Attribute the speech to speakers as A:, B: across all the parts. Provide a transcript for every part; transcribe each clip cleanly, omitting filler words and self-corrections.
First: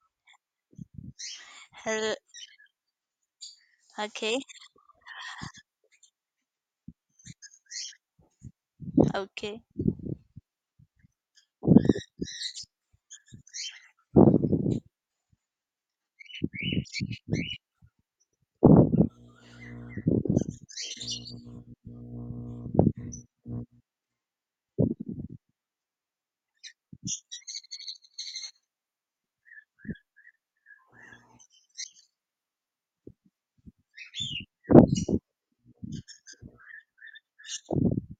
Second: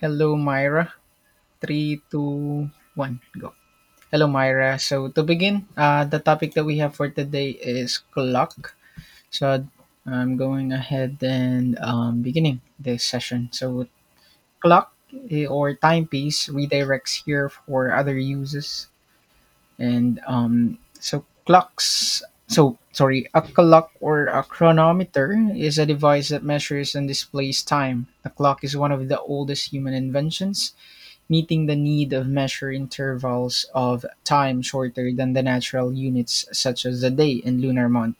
A: Hello, Myra. Three,
B: Hello.
A: two, one, go. Hello,
B: Okay,
A: Myra. So to begin, the topic that we have for today is clock.
B: okay.
A: So I'm going ahead and beginning this session. So clock, or timepiece redirects here for other uses, and so clocks. So sorry, a clock or a chronometer is a device that measures and displays time. A clock is one of the oldest human inventions, meeting the need of measure intervals of time shorter than the natural units such as the day and lunar month.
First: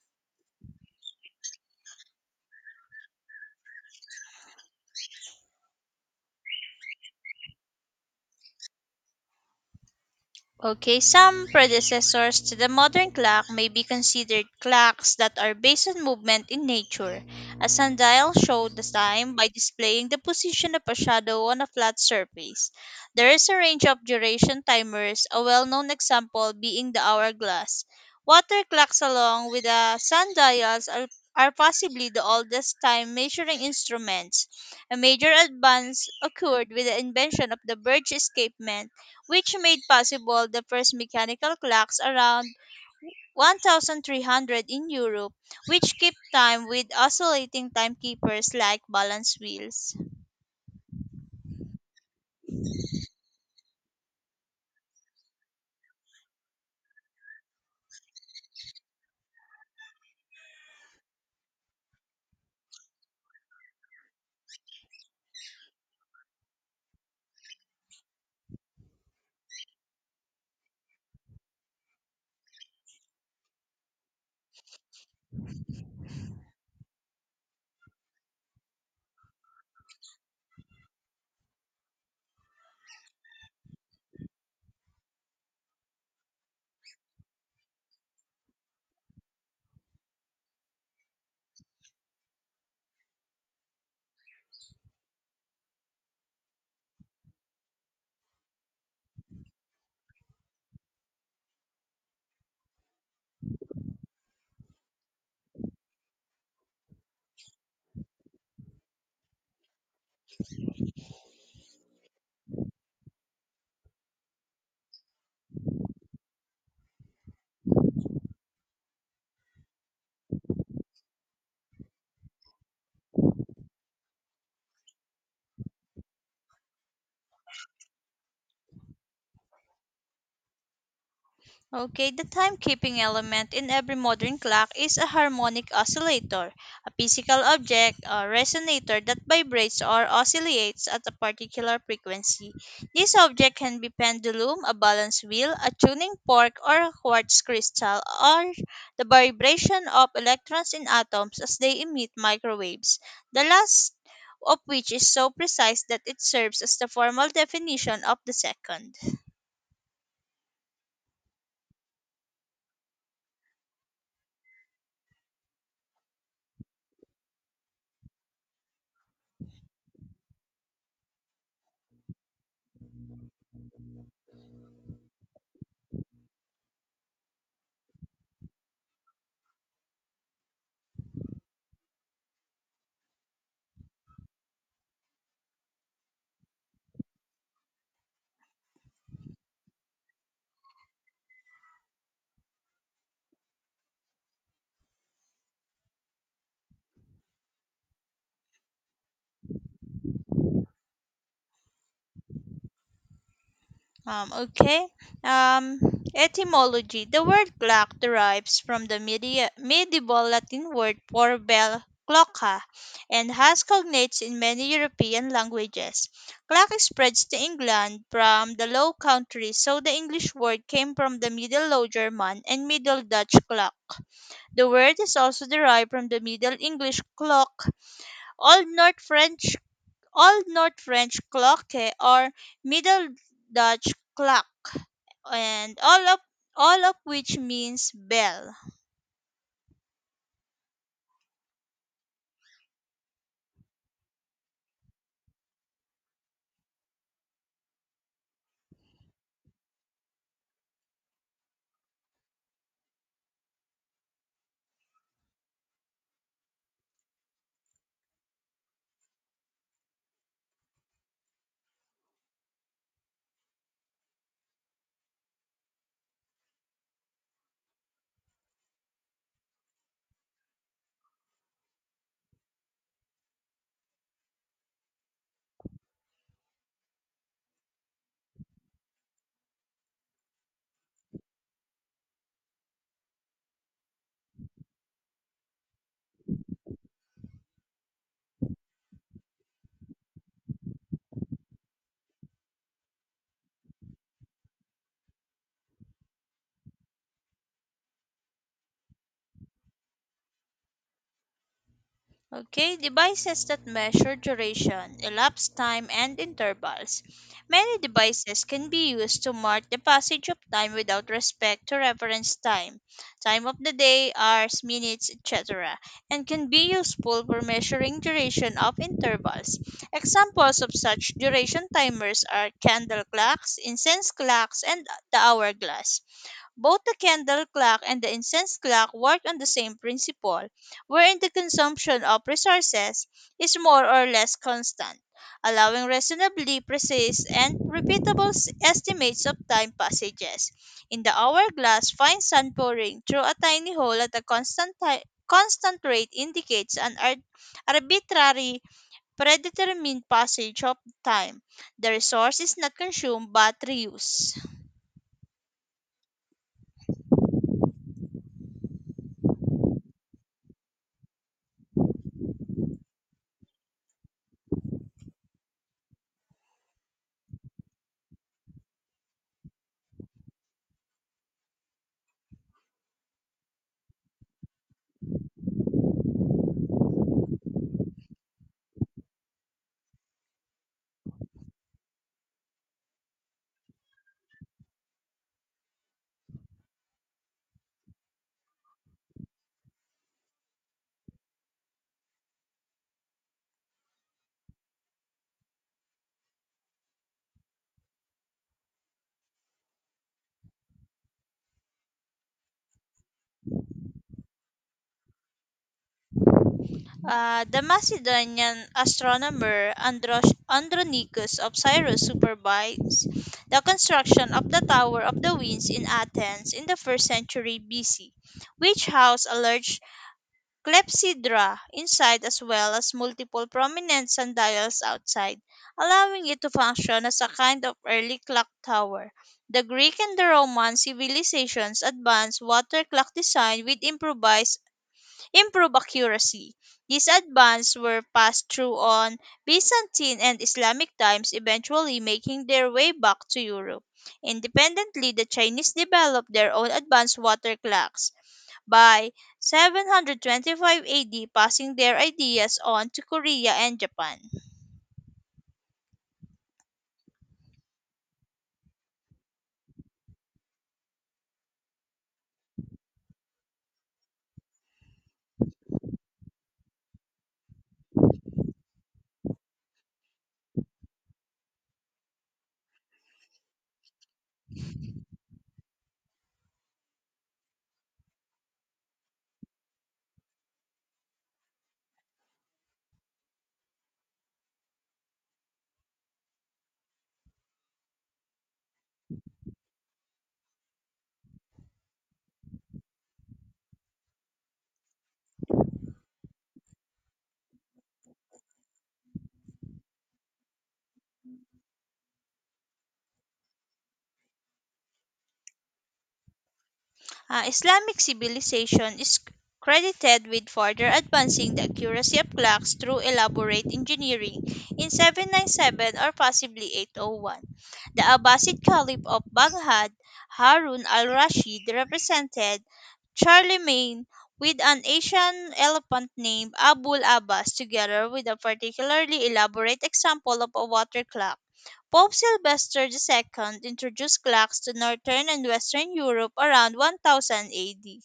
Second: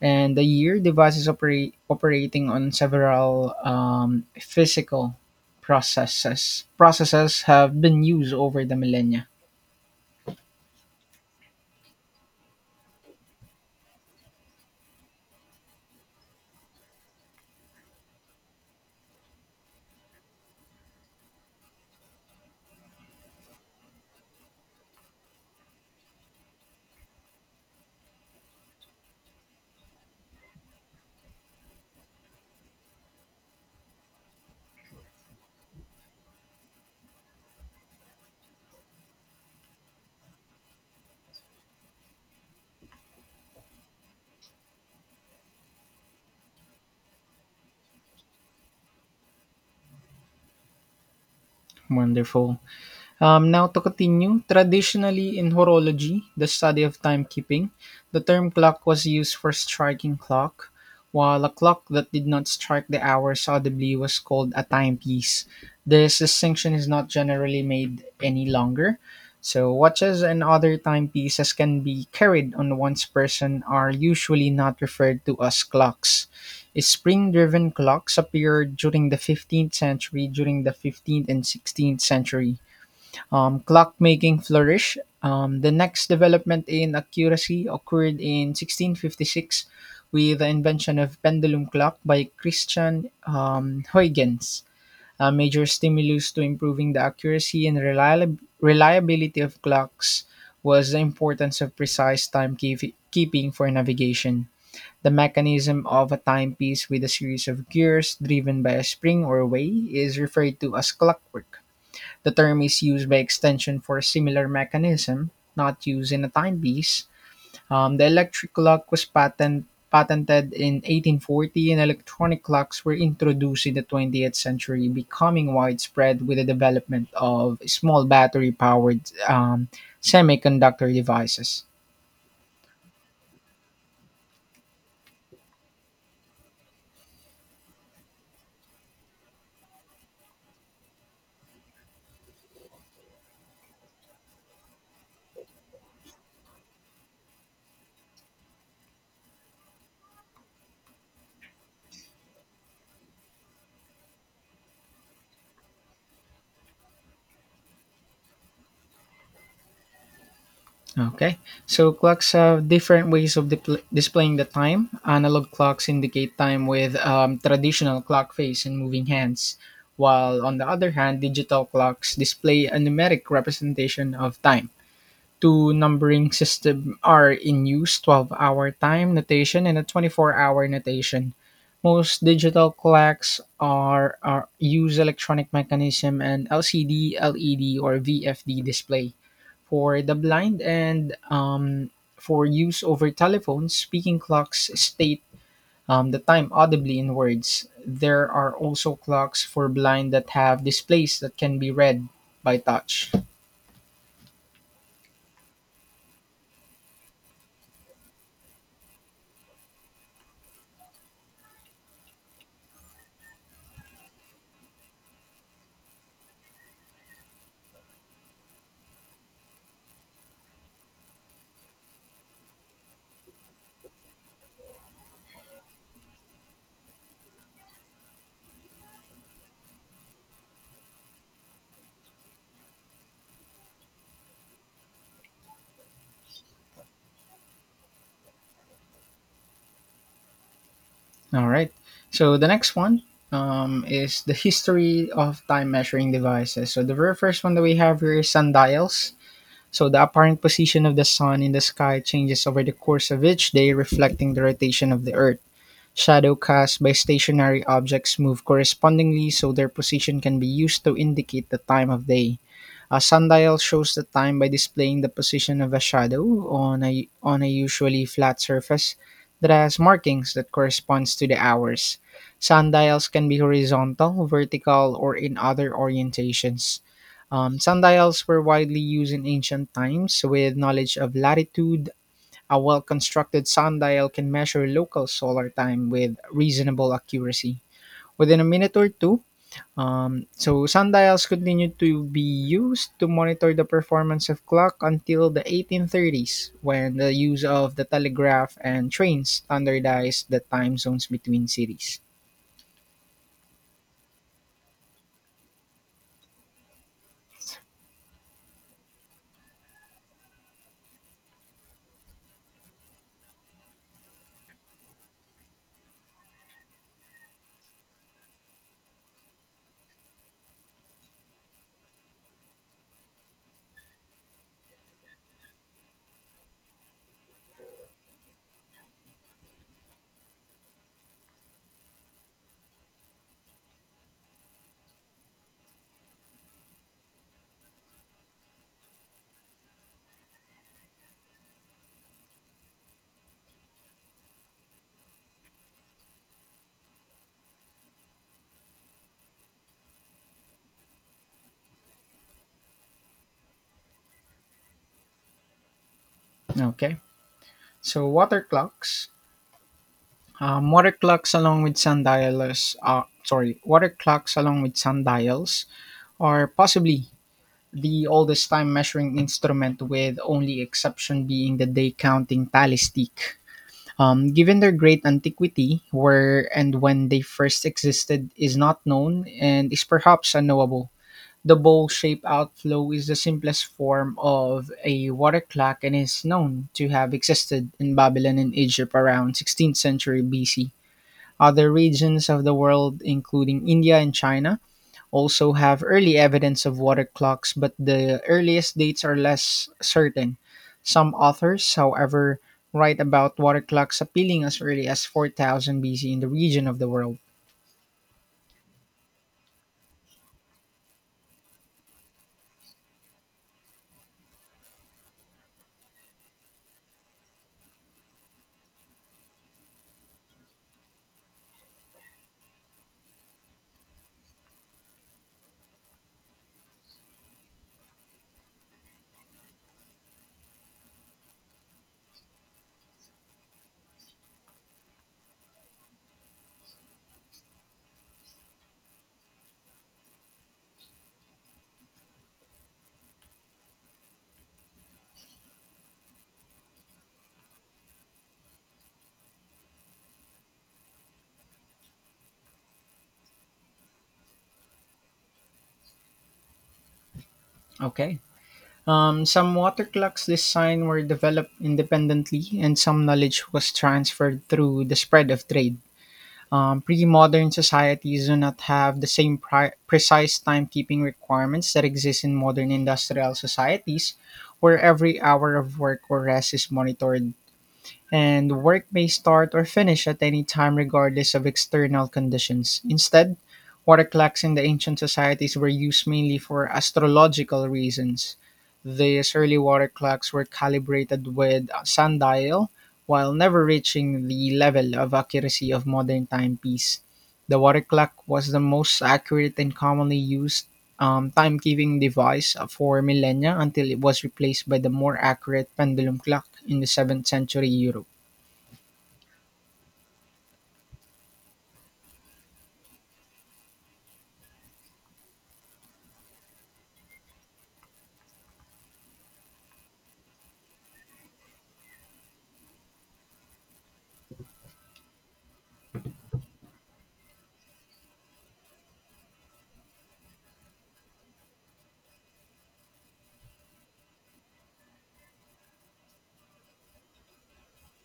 A: And the year operating on several physical processes. Processes have been used over the millennia.
B: Okay, some predecessors to the modern clock may be considered clocks that are based on movement in nature. A sundial showed the time by displaying the position of a shadow on a flat surface. There is a range of duration timers, a well known example being the hourglass. Water clocks, along with the sundials, are possibly the oldest time measuring instruments. A major advance occurred with the invention of the Birch escapement which made possible the first mechanical clocks around 1300 in Europe, which keep time with oscillating timekeepers like balance wheels.
A: Wonderful. Now to continue, traditionally in horology, the study of timekeeping, the term clock was used for striking clock, while a clock that did not strike the hours audibly was called a timepiece. This distinction is not generally made any longer. So watches and other timepieces can be carried on one's person are usually not referred to as clocks. Spring-driven clocks appeared during the 15th century. During the 15th and 16th century clockmaking flourished. The next development in accuracy occurred in 1656 with the invention of pendulum clock by Christian Huygens. A major stimulus to improving the accuracy and reliability of clocks was the importance of precise keeping for navigation. The mechanism of a timepiece with a series of gears driven by a spring or whey is referred to as clockwork. The term is used by extension for a similar mechanism, not used in a timepiece. The electric clock was patented in 1840, and electronic clocks were introduced in the 20th century, becoming widespread with the development of small battery powered um, semiconductor devices.
B: Okay, the timekeeping element in every modern clock is a harmonic oscillator, a physical object or resonator that vibrates or oscillates at a particular frequency. This object can be pendulum, a balance wheel, a tuning fork, or a quartz crystal, or the vibration of electrons in atoms as they emit microwaves. The last of which is so precise that it serves as the formal definition of the second.
A: Okay, so clocks have different ways of displaying the time. Analog clocks indicate time with traditional clock face and moving hands, while on the other hand, digital clocks display a numeric representation of time. Two numbering systems are in use: 12-hour time notation and a 24-hour notation. Most digital clocks are use electronic mechanism and LCD, LED, or VFD display. For the blind and for use over telephones, speaking clocks state the time audibly in words. There are also clocks for blind that have displays that can be read by touch.
B: Okay. Um, Etymology. The word clock derives from the medieval Latin word for bell, cloca, and has cognates in many European languages. Clock spreads to England from the Low Countries, so the English word came from the Middle Low German and Middle Dutch clock. The word is also derived from the Middle English clock, Old North French Old North French cloque or Middle Dutch klok, and all of which means bell.
A: All right. So the next one is the history of time measuring devices. So the very first one that we have here is sundials. So the apparent position of the sun in the sky changes over the course of each day, reflecting the rotation of the earth. Shadow casts by stationary objects move correspondingly, so their position can be used to indicate the time of day. A sundial shows the time by displaying the position of a shadow on a usually flat surface that has markings that corresponds to the hours. Sundials can be horizontal, vertical, or in other orientations. Sundials were widely used in ancient times. With knowledge of latitude, a well constructed sundial can measure local solar time with reasonable accuracy within a minute or two. Sundials continued to be used to monitor the performance of clock until the 1830s, when the use of the telegraph and trains standardized the time zones between cities.
B: Okay, devices that measure duration, elapsed time, and intervals. Many devices can be used to mark the passage of time without respect to reference time, time of the day, hours, minutes, etc., and can be useful for measuring duration of intervals. Examples of such duration timers are candle clocks, incense clocks, and the hourglass. Both the candle clock and the incense clock work on the same principle, wherein the consumption of resources is more or less constant, allowing reasonably precise and repeatable estimates of time passages. In the hourglass, fine sun pouring through a tiny hole at a constant rate indicates an arbitrary predetermined passage of time. The resource is not consumed but reused.
A: Okay. So, water clocks. Water clocks along with sundials, sorry, water clocks along with sundials are possibly the oldest time measuring instrument, with only exception being the day counting tally stick. Given their great antiquity, where and when they first existed is not known and is perhaps unknowable. The bowl shaped outflow is the simplest form of a water clock and is known to have existed in Babylon and Egypt around 16th century BC. Other regions of the world, including India and China, also have early evidence of water clocks, but the earliest dates are less certain. Some authors, however, write about water clocks appealing as early as 4000 BC in the region of the world.
B: The Macedonian astronomer Andronicus of Cyrus supervised the construction of the Tower of the Winds in Athens in the 1st century BC, which housed a large clepsydra inside as well as multiple prominent sundials outside, allowing it to function as a kind of early clock tower. The Greek and the Roman civilizations advanced water clock design with improvised improve accuracy. These advances were passed through on Byzantine and Islamic times, eventually making their way back to Europe. Independently, the Chinese developed their own advanced water clocks by 725 AD, passing their ideas on to Korea and Japan.
A: Okay. Some water clocks design were developed independently, and some knowledge was transferred through the spread of trade. Pre-modern societies do not have the same precise timekeeping requirements that exist in modern industrial societies, where every hour of work or rest is monitored and work may start or finish at any time regardless of external conditions. Instead, water clocks in the ancient societies were used mainly for astrological reasons. These early water clocks were calibrated with a sundial while never reaching the level of accuracy of modern timepiece. The water clock was the most accurate and commonly used timekeeping device for millennia until it was replaced by the more accurate pendulum clock in the 7th century
B: Islamic
A: Europe.
B: civilization is credited with further advancing the accuracy of clocks through elaborate engineering in 797 or possibly 801. The Abbasid Caliph of Baghdad, Harun al-Rashid, represented Charlemagne with an Asian elephant named Abul Abbas together with a particularly elaborate example of a water clock. Pope Sylvester II introduced clocks to northern and western Europe around 1000 AD.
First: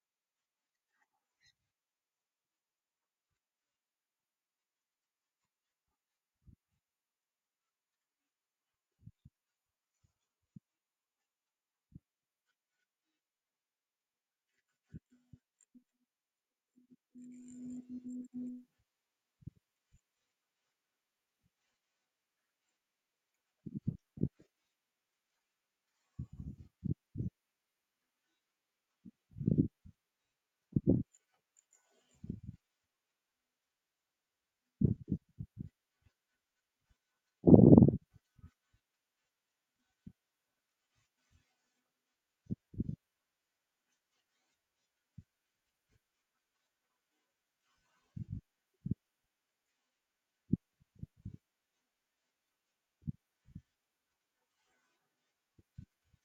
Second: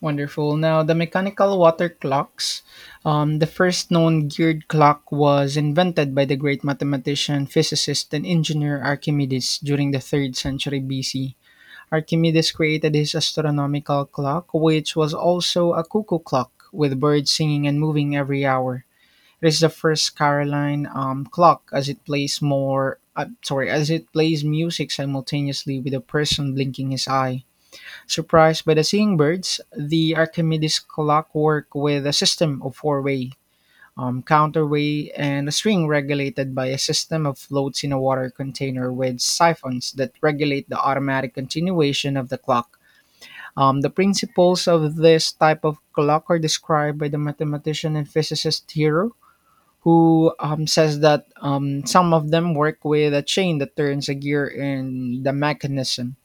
A: Wonderful. Now, the mechanical water clocks, the first known geared clock was invented by the great mathematician, physicist, and engineer Archimedes during the 3rd century BC. Archimedes created his astronomical clock, which was also a cuckoo clock with birds singing and moving every hour. It is the first Caroline clock as it plays as it plays music simultaneously with a person blinking his eye. Surprised by the singing birds, the Archimedes clock worked with a system of four-way, counterweight, and a string regulated by a system of floats in a water container with siphons that regulate the automatic continuation of the clock. The principles of this type of clock are described by the mathematician and physicist Hero, who says that some of them work with a chain that turns a gear in the mechanism.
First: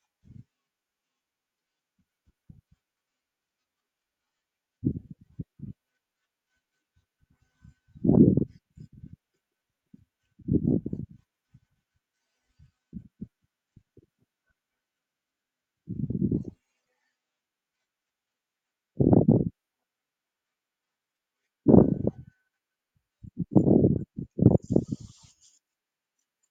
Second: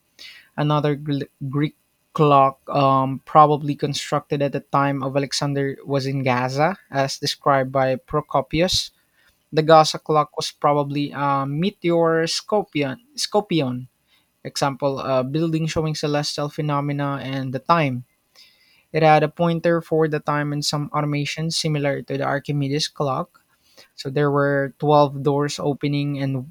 A: Another Greek clock, probably constructed at the time of Alexander, was in Gaza, as described by Procopius. The Gaza clock was probably a meteor scopion example, a building showing celestial phenomena and the time. It had a pointer for the time and some automation similar to the Archimedes clock. So there were 12 doors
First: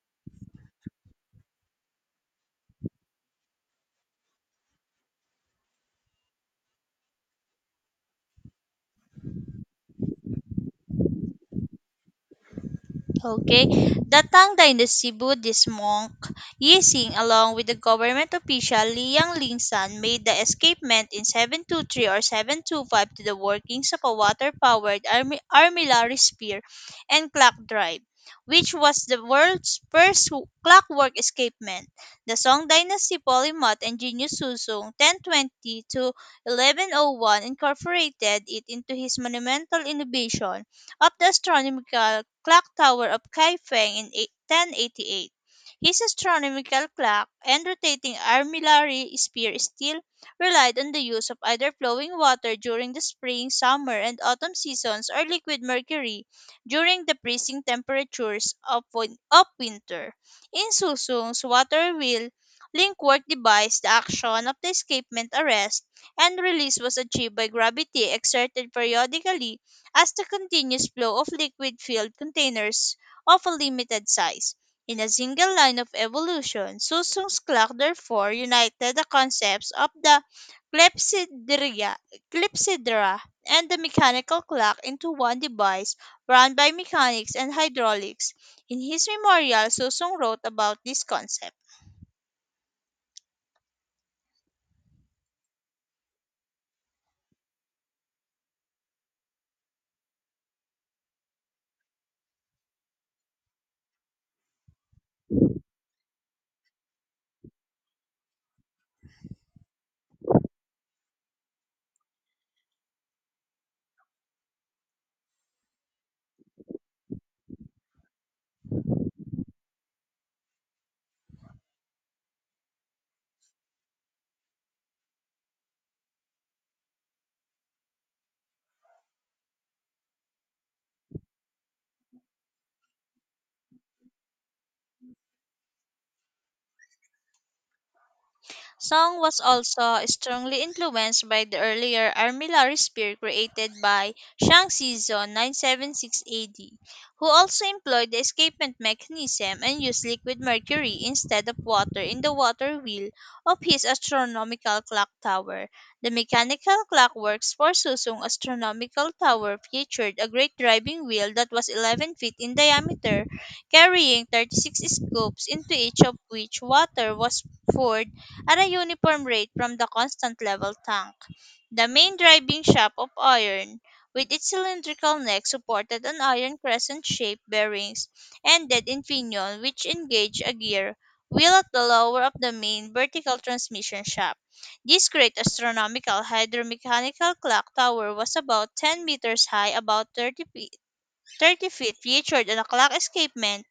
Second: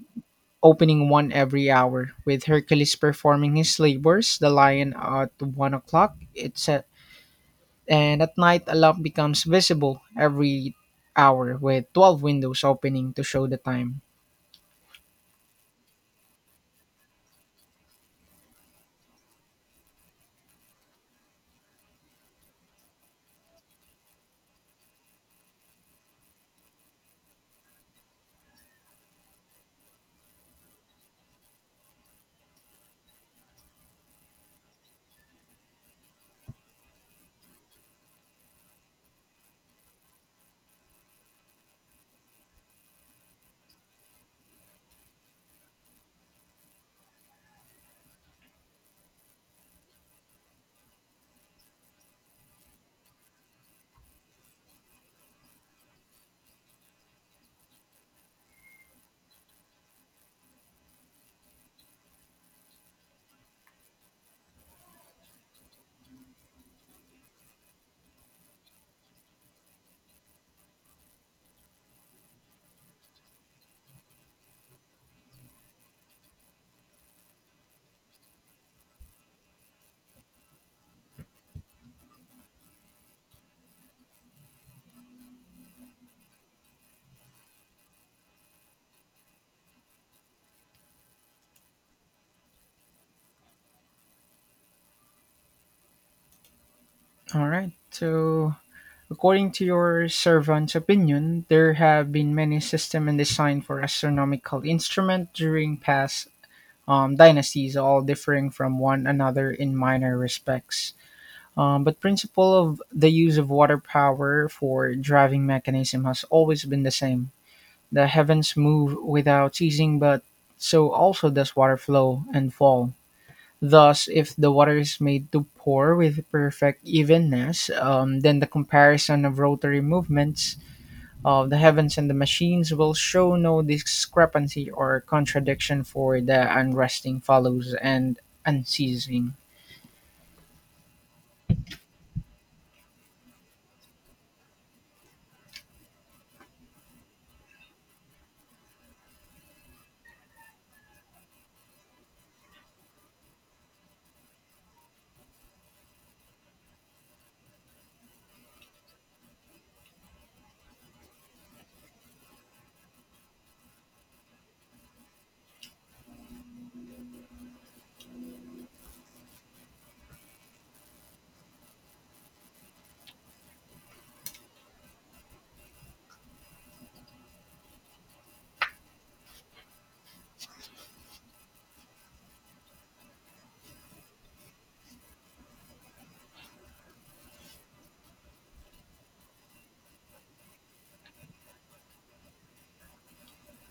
A: opening one every hour, with Hercules performing his labors, the lion at 1 o'clock. And at night a lamp becomes visible every hour, with 12 windows opening to show the
B: Okay,
A: time.
B: datang Dynasty Buddhist monk Yixing, along with the government official Liang Lingsan, made the escapement in 723 or 725 to the workings of a water-powered armillary spear and clock drive, which was the world's first clockwork escapement. The Song Dynasty polymath and genius Suzong 1020 to 1101 incorporated it into his monumental innovation of the astronomical clock tower of Kaifeng in 1088. His astronomical clock and rotating armillary sphere still relied on the use of either flowing water during the spring, summer, and autumn seasons or liquid mercury during the freezing temperatures of winter. In Susung's water wheel link work device, the action of the escapement arrest and release was achieved by gravity exerted periodically as the continuous flow of liquid filled containers of a limited size. In a single line of evolution, Susung's clock therefore united the concepts of the clepsydra, clepsydra and the mechanical clock into one device run by mechanics and hydraulics. In his memorial, Susung wrote about this concept.
A: All right. So, according to your servant's opinion, there have been many system and design for astronomical instrument during past dynasties, all differing from one another in minor respects. But principle of the use of water power for driving mechanism has always been the same. The heavens move without ceasing, but so also does water flow and fall. Thus, if the water is made to pour with perfect evenness, then the comparison of rotary movements of the heavens and the machines will show no discrepancy or contradiction, for the unresting follows and
B: Song
A: unceasing.
B: was also strongly influenced by the earlier armillary spear created by Shang Xizong 976 AD, who also employed the escapement mechanism and used liquid mercury instead of water in the water wheel of his astronomical clock tower. The mechanical clockworks for Susung astronomical tower featured a great driving wheel that was 11 feet in diameter, carrying 36 scoops, into each of which water was poured at a uniform rate from the constant level tank. The main driving shaft of iron, with its cylindrical neck supported on iron crescent-shaped bearings, ended in pinion which engage a gear wheel at the lower of the main vertical transmission shaft. This great astronomical hydromechanical clock tower was about 10 meters high, about 30 feet featured a clock escapement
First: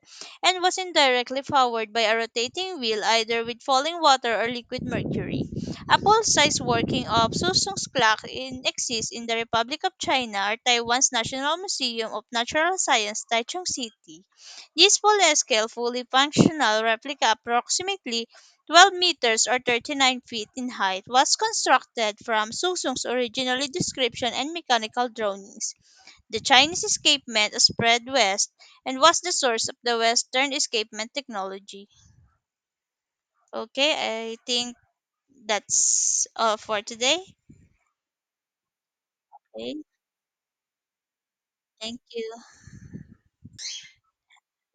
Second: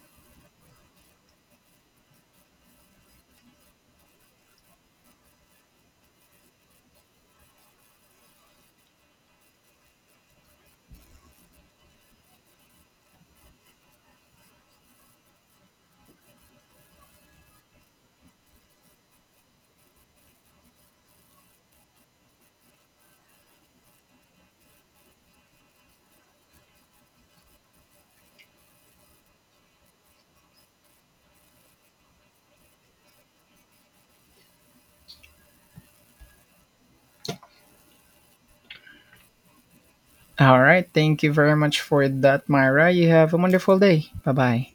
B: and was indirectly powered by a rotating wheel either with falling water or liquid mercury. A full-size working of Susung's clock exists in the Republic of China or Taiwan's National Museum of Natural Science, Taichung City. This full-scale, fully functional replica approximately 12 meters or 39 feet in height was constructed from Susung's original description and mechanical drawings. The Chinese escapement spread west and was the source of the Western escapement technology. Okay, I think that's all for today. Okay,
A: All right. Thank you very much
B: thank
A: for
B: you.
A: that, Myra. You have a wonderful day. Bye bye.